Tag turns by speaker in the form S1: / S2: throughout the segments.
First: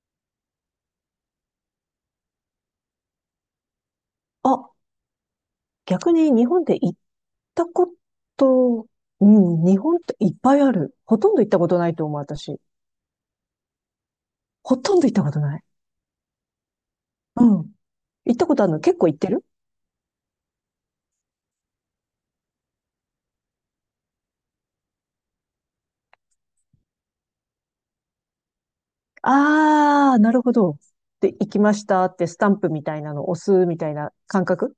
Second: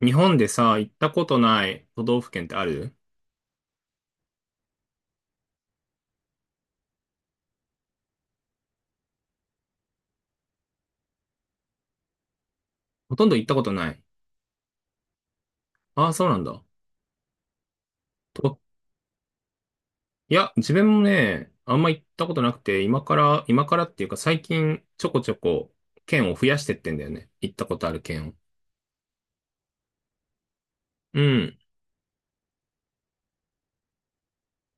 S1: 日本でさ、行ったことない都道府県ってある？
S2: あ、逆に日本で行ったこと、うん、日本っていっぱいある。ほとんど行ったことないと思う、私。
S1: ほとんど行ったことない。
S2: ほとんど行ったことない。
S1: ああ、そうなんだ。
S2: うん。行ったこ
S1: と、
S2: とあるの結構行ってる？
S1: いや、自分もね、あんま行ったことなくて、今からっていうか最近ちょこちょこ県を増やしてってんだよね。行ったことある県を。
S2: あー、なるほど。
S1: う
S2: で、行
S1: ん。
S2: きましたってスタンプみたいなの押すみたいな感覚？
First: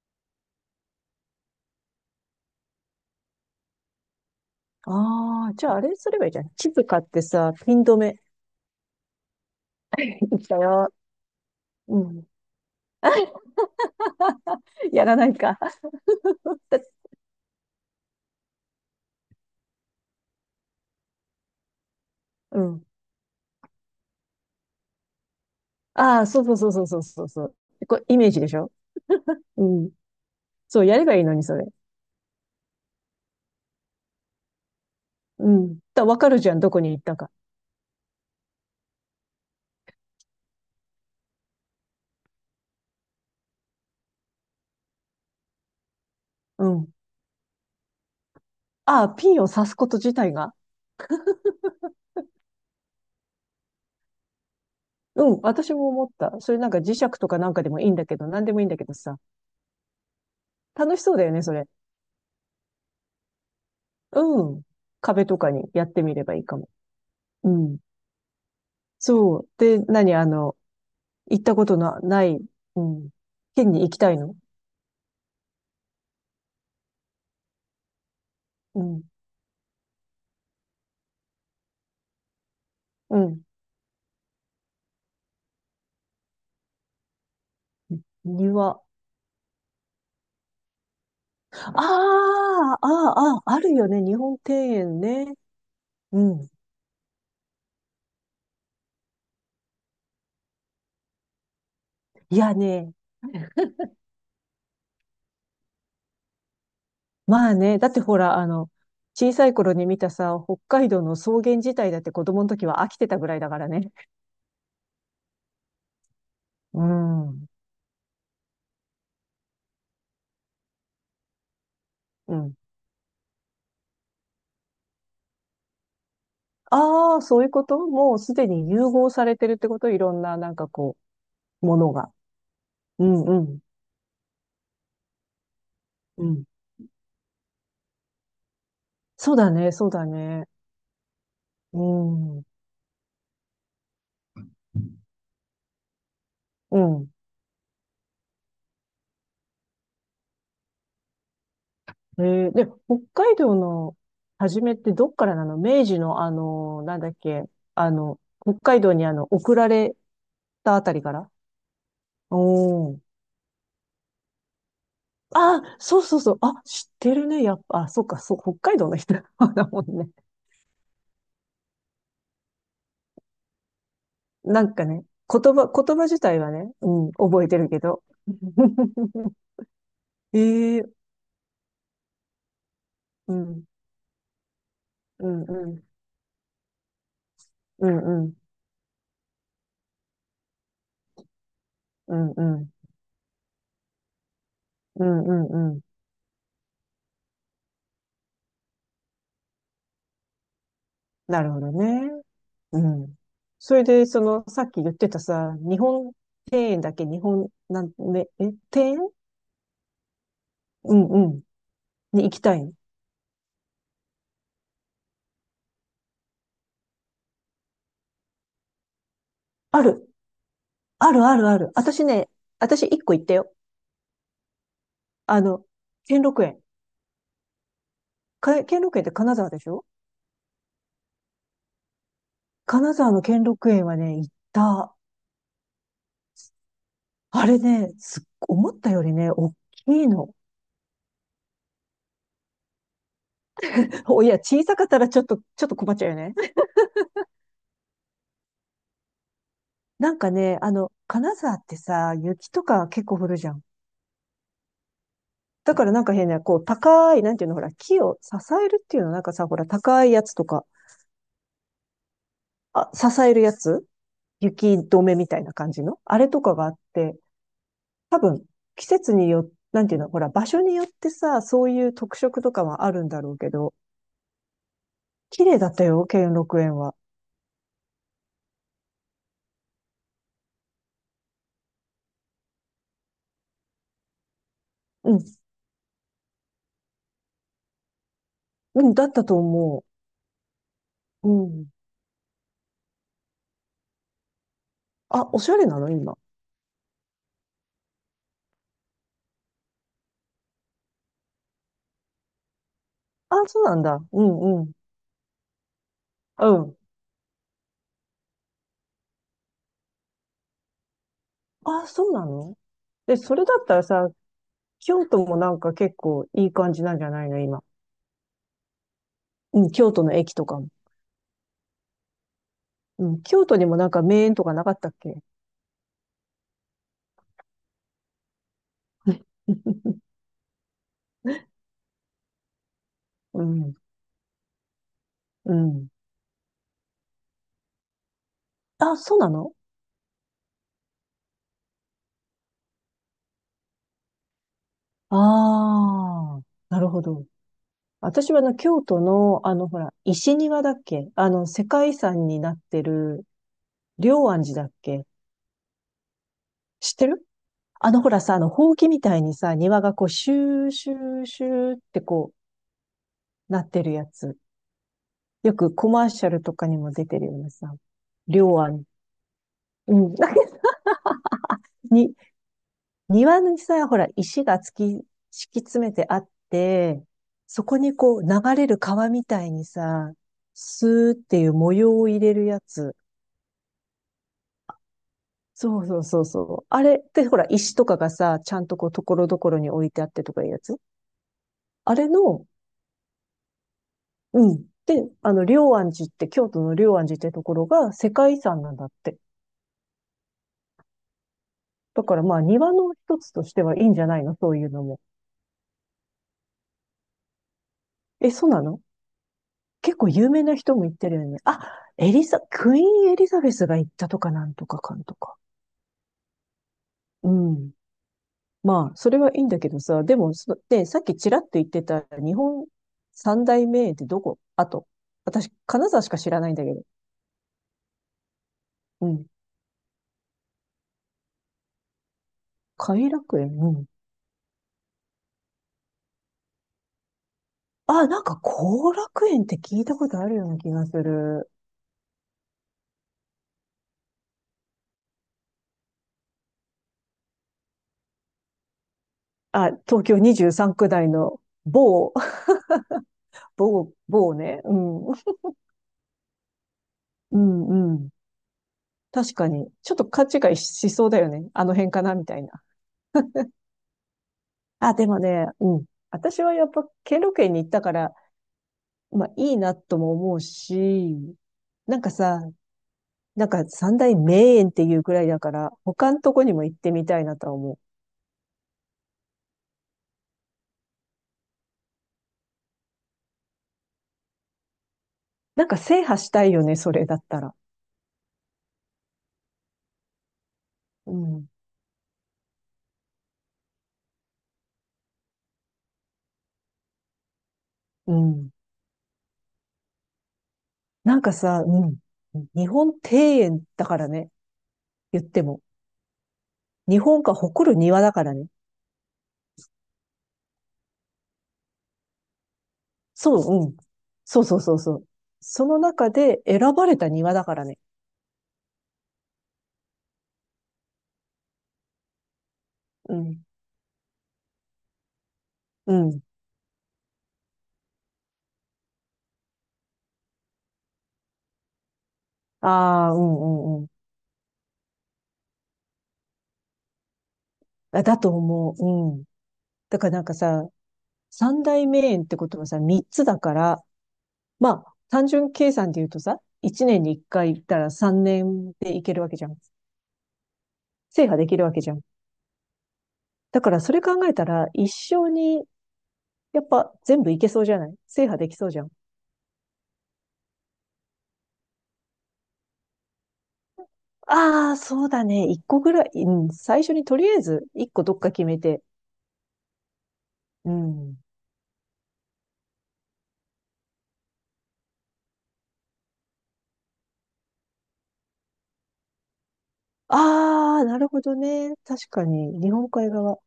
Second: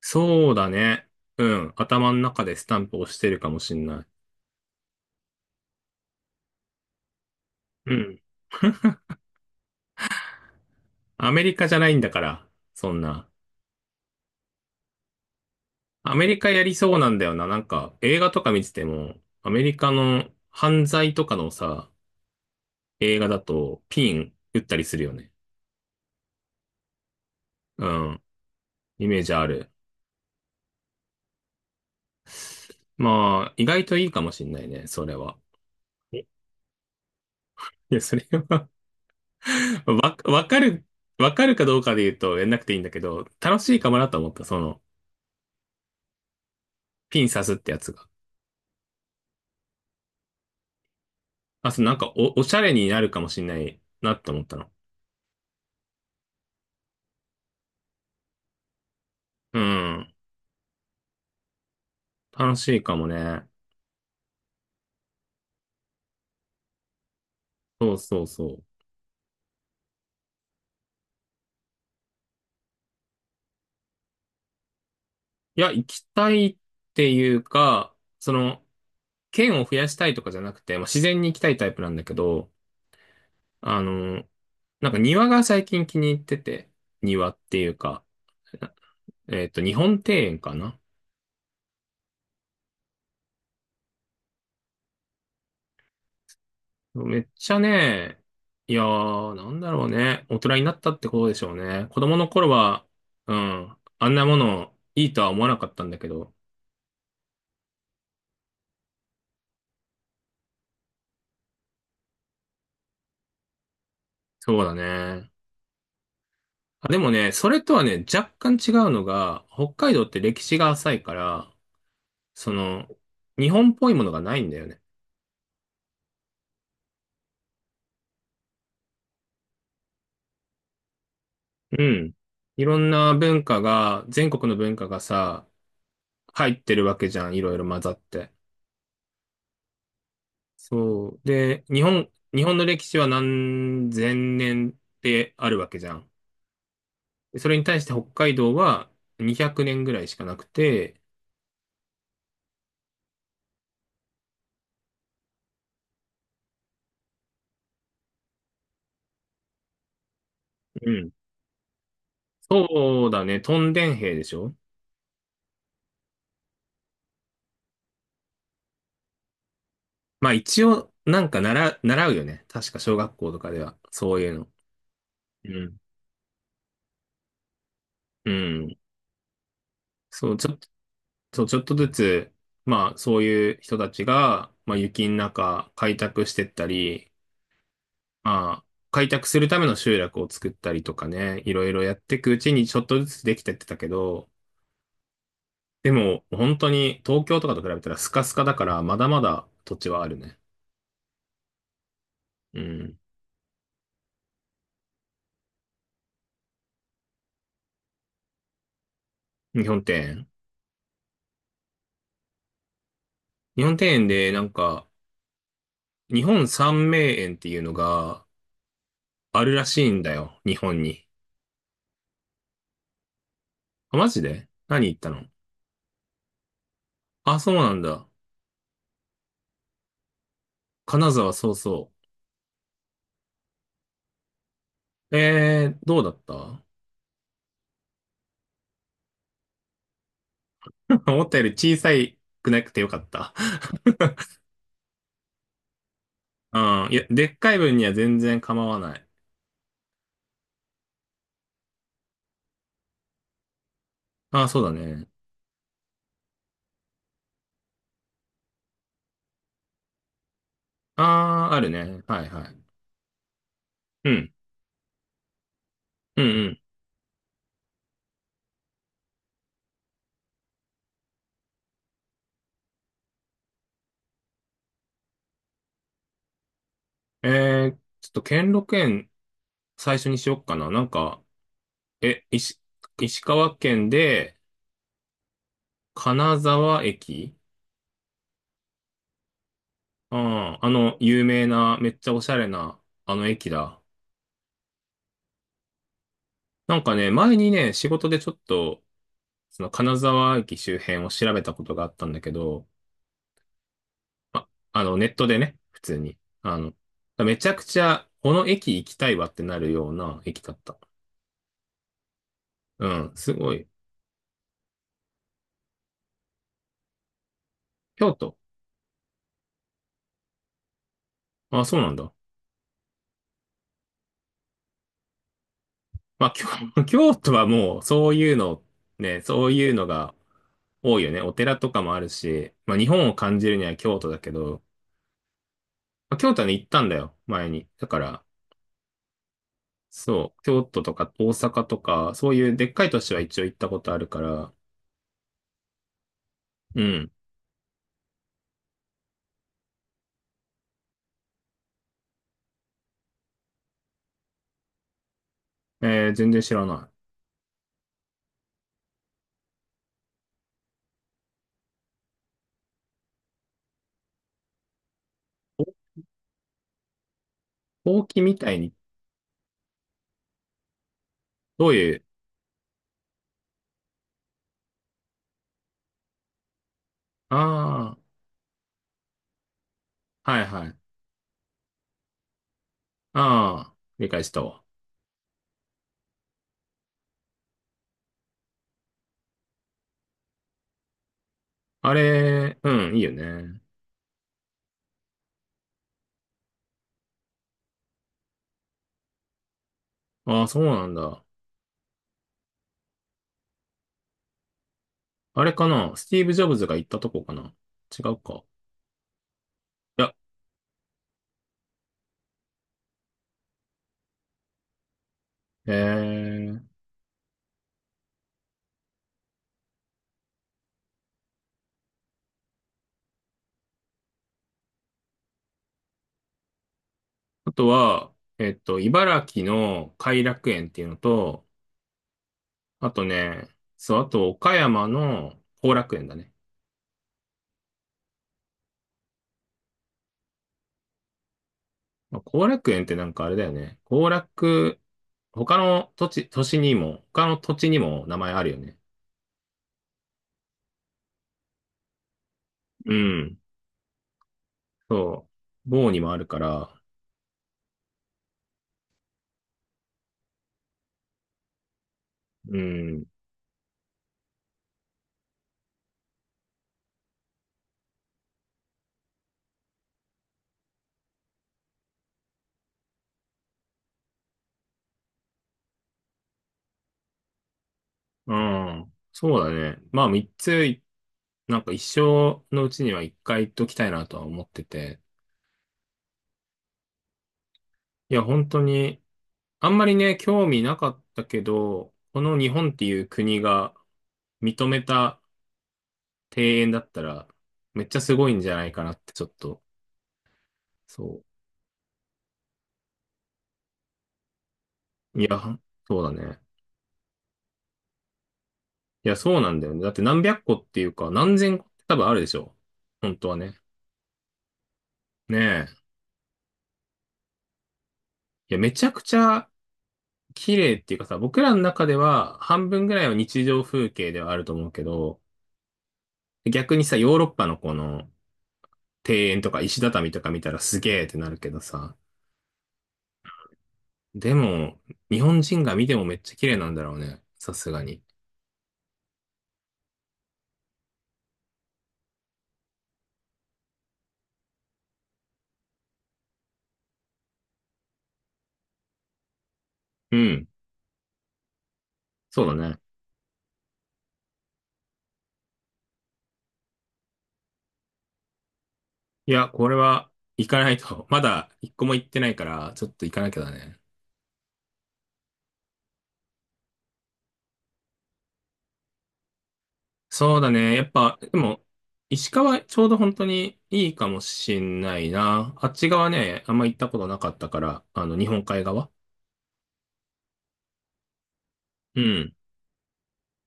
S1: そうだね。うん。頭の中でスタンプ押してるかもしんない。
S2: あー、じゃああれすればいいじゃん。地図買ってさ、ピン
S1: う
S2: 止め、
S1: ん。
S2: 行ったよ。
S1: アメリカじゃない
S2: う
S1: んだか
S2: ん。
S1: ら、そんな。
S2: やらないか。
S1: アメリカ やり
S2: だ、
S1: そうなんだよな。なんか、映画とか見てても、アメリカの犯罪とかのさ、
S2: うん。
S1: 映画だとピン打ったりするよね。
S2: あー、そうそうそうそうそうそうそう。
S1: う
S2: これイ
S1: ん。
S2: メージでしょ？
S1: イメージあ
S2: う
S1: る。
S2: ん。そう、やればいいのに、それ。
S1: まあ、意外といいかもしんないね、それは。
S2: うん。だ、わ
S1: えい
S2: かるじゃん、どこに行ったか。
S1: や、それは わ、わかる、わかるかどうかで言うとやんなくていいんだけど、楽しいかもなと思った、
S2: うん。
S1: ピン刺すってやつが。
S2: ああ、ピンを刺すこと自体が。
S1: あ、そう、なんかおしゃれになるかもしんないなって思ったの。
S2: うん、私も思った。それなんか磁石とかなんかでもいいんだけど、なんでもいいんだけどさ。
S1: うん。
S2: 楽しそうだよね、それ。
S1: 楽しいかもね。
S2: うん。壁とかにやってみればいいかも。うん。
S1: そうそうそう。
S2: そう。で、何あの、行ったことのない、うん、県に行きたいの？
S1: いや、行きたいっていうか、
S2: うん。
S1: 県を増やしたいとかじゃなくて、まあ、自然に行きたいタイプなんだけど、
S2: うん。
S1: あの、なんか庭が最近気に入ってて、庭っていうか、
S2: 庭。
S1: 日本庭園かな。
S2: ああ、ああ、ああ、あるよね。日本庭園ね。うん。
S1: めっちゃね、いやー、なんだろうね。大人になったってことでしょうね。子供の
S2: い
S1: 頃
S2: や
S1: は、
S2: ね、
S1: うん、あんなものいいとは思わなかったんだけど、
S2: まあね、だってほら、あの、小さい頃に見たさ、北海道の草原自体だって子供の時は飽きてたぐらいだからね。
S1: そうだね。
S2: う
S1: あ、でもね、
S2: ん。
S1: それとはね、若干違うのが、北海道って歴史が浅いから、
S2: う
S1: そ
S2: ん。
S1: の、日本っぽいものがないんだよね。
S2: ああ、そういうこともうすでに融合されてるってこと、いろんな、なんかこう、も
S1: う
S2: のが。
S1: ん。いろん
S2: う
S1: な
S2: んう
S1: 文
S2: ん。
S1: 化が、全国の文化がさ、
S2: うん。
S1: 入ってるわけじゃん、いろいろ混ざって。
S2: そうだね、そうだね。
S1: そう。で、
S2: う
S1: 日本、
S2: ん。
S1: 日
S2: う
S1: 本の歴史は何千年ってあるわけじゃん。
S2: ん。
S1: それに対して北海道は200年ぐらいしかなくて、
S2: えで、北海道の初めってどっからなの？明治のあの、なんだっけ、あの、北海道にあの、送られたあ
S1: う
S2: たりか
S1: ん。
S2: ら？おー。
S1: そうだね、トンデン兵でしょ？
S2: ああ、そうそうそう。あ、知ってるね。やっぱ、あ、そうか、そう、北海道の人 まだもんね。
S1: まあ一応、なんか習うよね。確か小学校とかでは、そういうの。
S2: なんかね、
S1: うん。
S2: 言葉自体はね、うん、覚えてるけど。
S1: うん。そう、ちょっと、
S2: ええ、
S1: そう、ちょっとずつ、まあそう
S2: う
S1: いう
S2: ん、
S1: 人たちが、まあ雪の
S2: うん、う
S1: 中
S2: ん、
S1: 開拓してったり、
S2: うん、うん、
S1: ああ、開拓するための集落を作ったりとかね、いろいろやっ
S2: う
S1: ていく
S2: ん、
S1: う
S2: う
S1: ち
S2: ん、
S1: に
S2: う
S1: ちょっとずつできてってたけど、
S2: ん、うんうん。
S1: でも本当に東京とかと比べたらスカスカだからまだまだ土地はあるね。
S2: なるほどね。
S1: う
S2: う
S1: ん。
S2: ん。それで、その、さっき言ってたさ、日本庭園だっけ？日本、なん、ね、え、庭園？
S1: 日本庭園。
S2: うんうん。に行きたいの。
S1: 日本庭園でなんか、日本三名園っていうのがあるらし
S2: あ
S1: いん
S2: る。
S1: だよ、日本に。
S2: あるあるある。私ね、私一個行ったよ。
S1: あ、マジで何言ったの？
S2: あの、兼六園。
S1: あ、そうなんだ。
S2: 兼六園って金沢でしょ？
S1: 金沢、そうそ
S2: 金沢の兼六園はね、行った。
S1: う。どうだった？
S2: あれね、思ったよりね、大きいの。
S1: 思ったより小さくなくてよかった。
S2: お、いや、小さかったらちょっと、ちょっと困っちゃうよね。
S1: ああ、いや、でっかい分には全然構わない。
S2: なんかね、あの、金沢ってさ、雪とか結構降るじゃん。
S1: ああ、そうだね。
S2: だからなんか変な、こう、高い、なんていうの、ほら、木を支えるっていうの、なんかさ、ほら、高いやつとか、
S1: ああ、あるね。はいはい。
S2: あ、支えるやつ、
S1: うん。
S2: 雪止めみたいな感じのあ
S1: う
S2: れとか
S1: ん
S2: があって、多分、季節によって、なんていうの、ほら、場所によってさ、そういう特色とかはあるんだろうけど、綺麗だったよ、兼六園は。
S1: うん。ちょっと兼六園最初にしよっかな。なんか、え、石、石川県で、
S2: うん。
S1: 金沢駅。
S2: うん、だったと思
S1: ああ、有
S2: う。
S1: 名
S2: うん。
S1: な、めっちゃおしゃれな、あの駅だ。
S2: あ、おしゃれなの今？
S1: なんかね、前にね、仕事でちょっと、その金沢駅周辺を調べたことがあったんだけど、
S2: あ、そうなんだ。う
S1: あ、
S2: んうん。
S1: ネットでね、普通に。
S2: うん。
S1: めちゃくちゃ、この駅行きたいわってなるような駅だった。
S2: あ、そうなの？
S1: うん、
S2: で、
S1: す
S2: それ
S1: ご
S2: だっ
S1: い。
S2: たらさ、京都もなんか結構いい感じなんじゃないの今？
S1: 京都。
S2: うん、京都の駅とかも。
S1: あ、そうなんだ。
S2: うん、京都にもなんか名園とかなかったっけ？
S1: まあ、京都はもう、そういうの、ね、そういうの が多いよね。お寺とかもあるし、まあ、日本を感
S2: う
S1: じるに
S2: ん、
S1: は京都だけど、
S2: うん。
S1: まあ、京都はね、行ったんだよ、前に。だから、
S2: あ、そうなの？
S1: そう、京都とか大阪とか、そういうでっかい都市は一応行ったことあるから、
S2: ああー、な
S1: う
S2: るほ
S1: ん。
S2: ど。私はあの、京都の、あの、ほら、石庭だっけ？あの、世界遺産になってる、龍安寺だっけ？
S1: 全然知らな
S2: 知
S1: い。
S2: ってる？あの、ほらさ、あの、ほうきみたいにさ、庭がこう、シューシューシューってこう、なってるやつ。よくコマーシャルとかにも出てるようなさ、
S1: ほうきみたい
S2: 両
S1: に、
S2: 案。うん。なんか
S1: どういう、
S2: に、庭にさ、ほら、石が敷き詰めてあって、そこに
S1: ああ、
S2: こう、流れる川みたいにさ、
S1: はいはい。
S2: スーっていう模様を入れるやつ。
S1: ああ、理解したわ。
S2: そうそうそうそう。あれってほら、石とかがさ、ちゃんとこう、ところどころに置いてあってとかいうやつ。
S1: あ
S2: あれの、
S1: れ、うん、いいよね。
S2: うん。で、あの、龍安寺って、京都の龍安寺ってところが世界遺産なんだって。
S1: ああ、そうなんだ。
S2: だからまあ、庭の一つとしてはいいんじゃないの？そういうのも。
S1: あれかな、スティーブ・ジョブズが行ったとこかな？違う
S2: え、
S1: か。
S2: そうなの？結
S1: い
S2: 構
S1: や、
S2: 有名な人も行ってるよね。あ、エリザ、クイーンエリザベスが行ったとかなんとかかんとか。
S1: えー、
S2: うん。まあ、それはいいんだけどさ、でも、さっきちらっと言ってた日本三大名園ってどこ？あと、私、金沢しか知らないんだけど。
S1: あとは、
S2: う
S1: 茨
S2: ん。
S1: 城の偕楽園っていうのと、あと
S2: 偕楽
S1: ね、
S2: 園、うん。
S1: そう、あと岡山の後楽園だね。
S2: あ、なんか後楽園って聞いたことあるような気がする。
S1: まあ、後楽園ってなんかあれだよね。他の土地、都市にも、他の土地にも名前あるよね。
S2: あ、東京23区内の某、
S1: うん、
S2: 某、某ね。うん。
S1: そう。某にもあるから、
S2: うん、うん。確かに。ちょっと勘違いしそうだよね。あの辺かなみたい
S1: う
S2: な。
S1: ん。
S2: あ、でもね、うん。私はやっぱ、兼六園に行ったから、まあ、いいなとも思うし、なんかさ、なんか三大名園っていうくらいだから、他のとこにも行ってみたいなとは思う。
S1: うん。そうだね。まあ、3つ、なんか一生のうちには1回行っときたいなとは思ってて。
S2: なんか制覇したいよね、それだったら。
S1: いや、本当に、あんまりね、興味なかっ
S2: う
S1: たけ
S2: ん。
S1: ど、この日本っていう国が認めた庭園だったら、めっちゃ
S2: う
S1: すごいんじ
S2: ん。
S1: ゃないかなってちょっと、
S2: な
S1: そ
S2: んかさ、うん。日本庭園だからね、
S1: う。
S2: 言
S1: い
S2: っ
S1: や、
S2: ても。
S1: そうだね。
S2: 日本が誇る庭だからね。
S1: いや、そうなんだよね。だって何百個っていうか、何千個って多分あるでしょ？本当は
S2: そ
S1: ね。
S2: う、うん。そうそうそうそう。
S1: ね
S2: その
S1: え。
S2: 中で選ばれた庭だからね。
S1: いや、めちゃくちゃ綺麗っていうかさ、僕らの中では半分ぐらいは
S2: うん。
S1: 日常風景ではあると思うけど、
S2: うん。
S1: 逆にさ、ヨーロッパのこの庭園とか石畳とか見たらすげーってなるけどさ、
S2: ああ、うんうんうん。
S1: でも、日本人が見てもめっちゃ綺麗なんだろうね。さすがに。
S2: あ、だと思う。うん。だからなんかさ、三大名園ってことはさ、三つだから、まあ、単純計算で言うとさ、一年に一回行ったら三年で行けるわけじゃん。
S1: うん。
S2: 制覇できるわけじゃん。
S1: そうだね。
S2: だからそれ考えたら、一生に、やっぱ全部行けそうじゃない？制覇できそうじゃん。
S1: いや、これは行かないと。まだ一個も行ってないから、ちょっと行かなきゃだね。
S2: ああ、そうだね。一個ぐらい、うん、最初にとりあえず一個どっか決めて。
S1: そうだ
S2: う
S1: ね。やっ
S2: ん。
S1: ぱ、でも、石川ちょうど本当にいいかもしんないな。あっち側ね、あんま行ったことなかったから、日本海側。
S2: ああ、なるほどね。
S1: う
S2: 確か
S1: ん。
S2: に、日本海側。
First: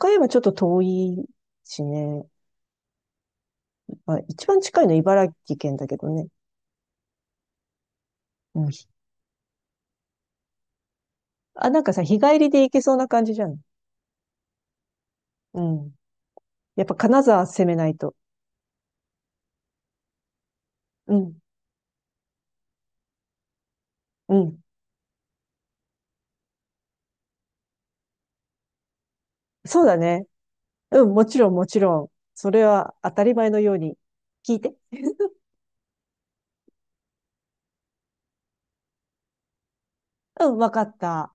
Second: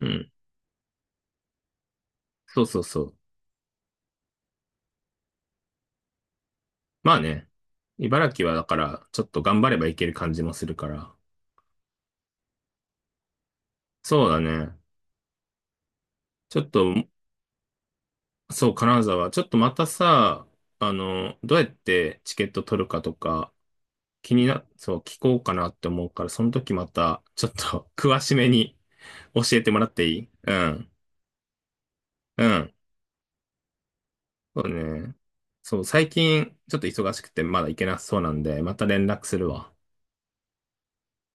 S1: う
S2: 山
S1: ん。
S2: ちょっと遠いしね。
S1: そうそうそう。
S2: まあ、一番近いのは茨城県だけどね。
S1: まあね。茨城は
S2: う
S1: だ
S2: ん。
S1: から、ちょっと頑張ればいける感じもするから。
S2: あ、なんかさ、日帰りで行けそうな感じじゃん。
S1: そうだね。
S2: うん。
S1: ちょっ
S2: やっ
S1: と、
S2: ぱ金沢攻めないと。
S1: そう、金沢。ちょっとまたさ、
S2: うん。
S1: どうやってチケット取るかとか、気
S2: う
S1: に
S2: ん。
S1: な、そう、聞こうかなって思うから、その時また、ちょっと 詳しめに 教えても
S2: そう
S1: らっ
S2: だ
S1: てい
S2: ね。
S1: い？うん。
S2: うん、もちろん、もちろん。
S1: う
S2: それ
S1: ん。
S2: は当たり前のように。聞い
S1: そう
S2: て。
S1: ね。そう、最近、ちょっと忙しくて、まだ行けなそうなんで、また連絡するわ。
S2: うん、わかった。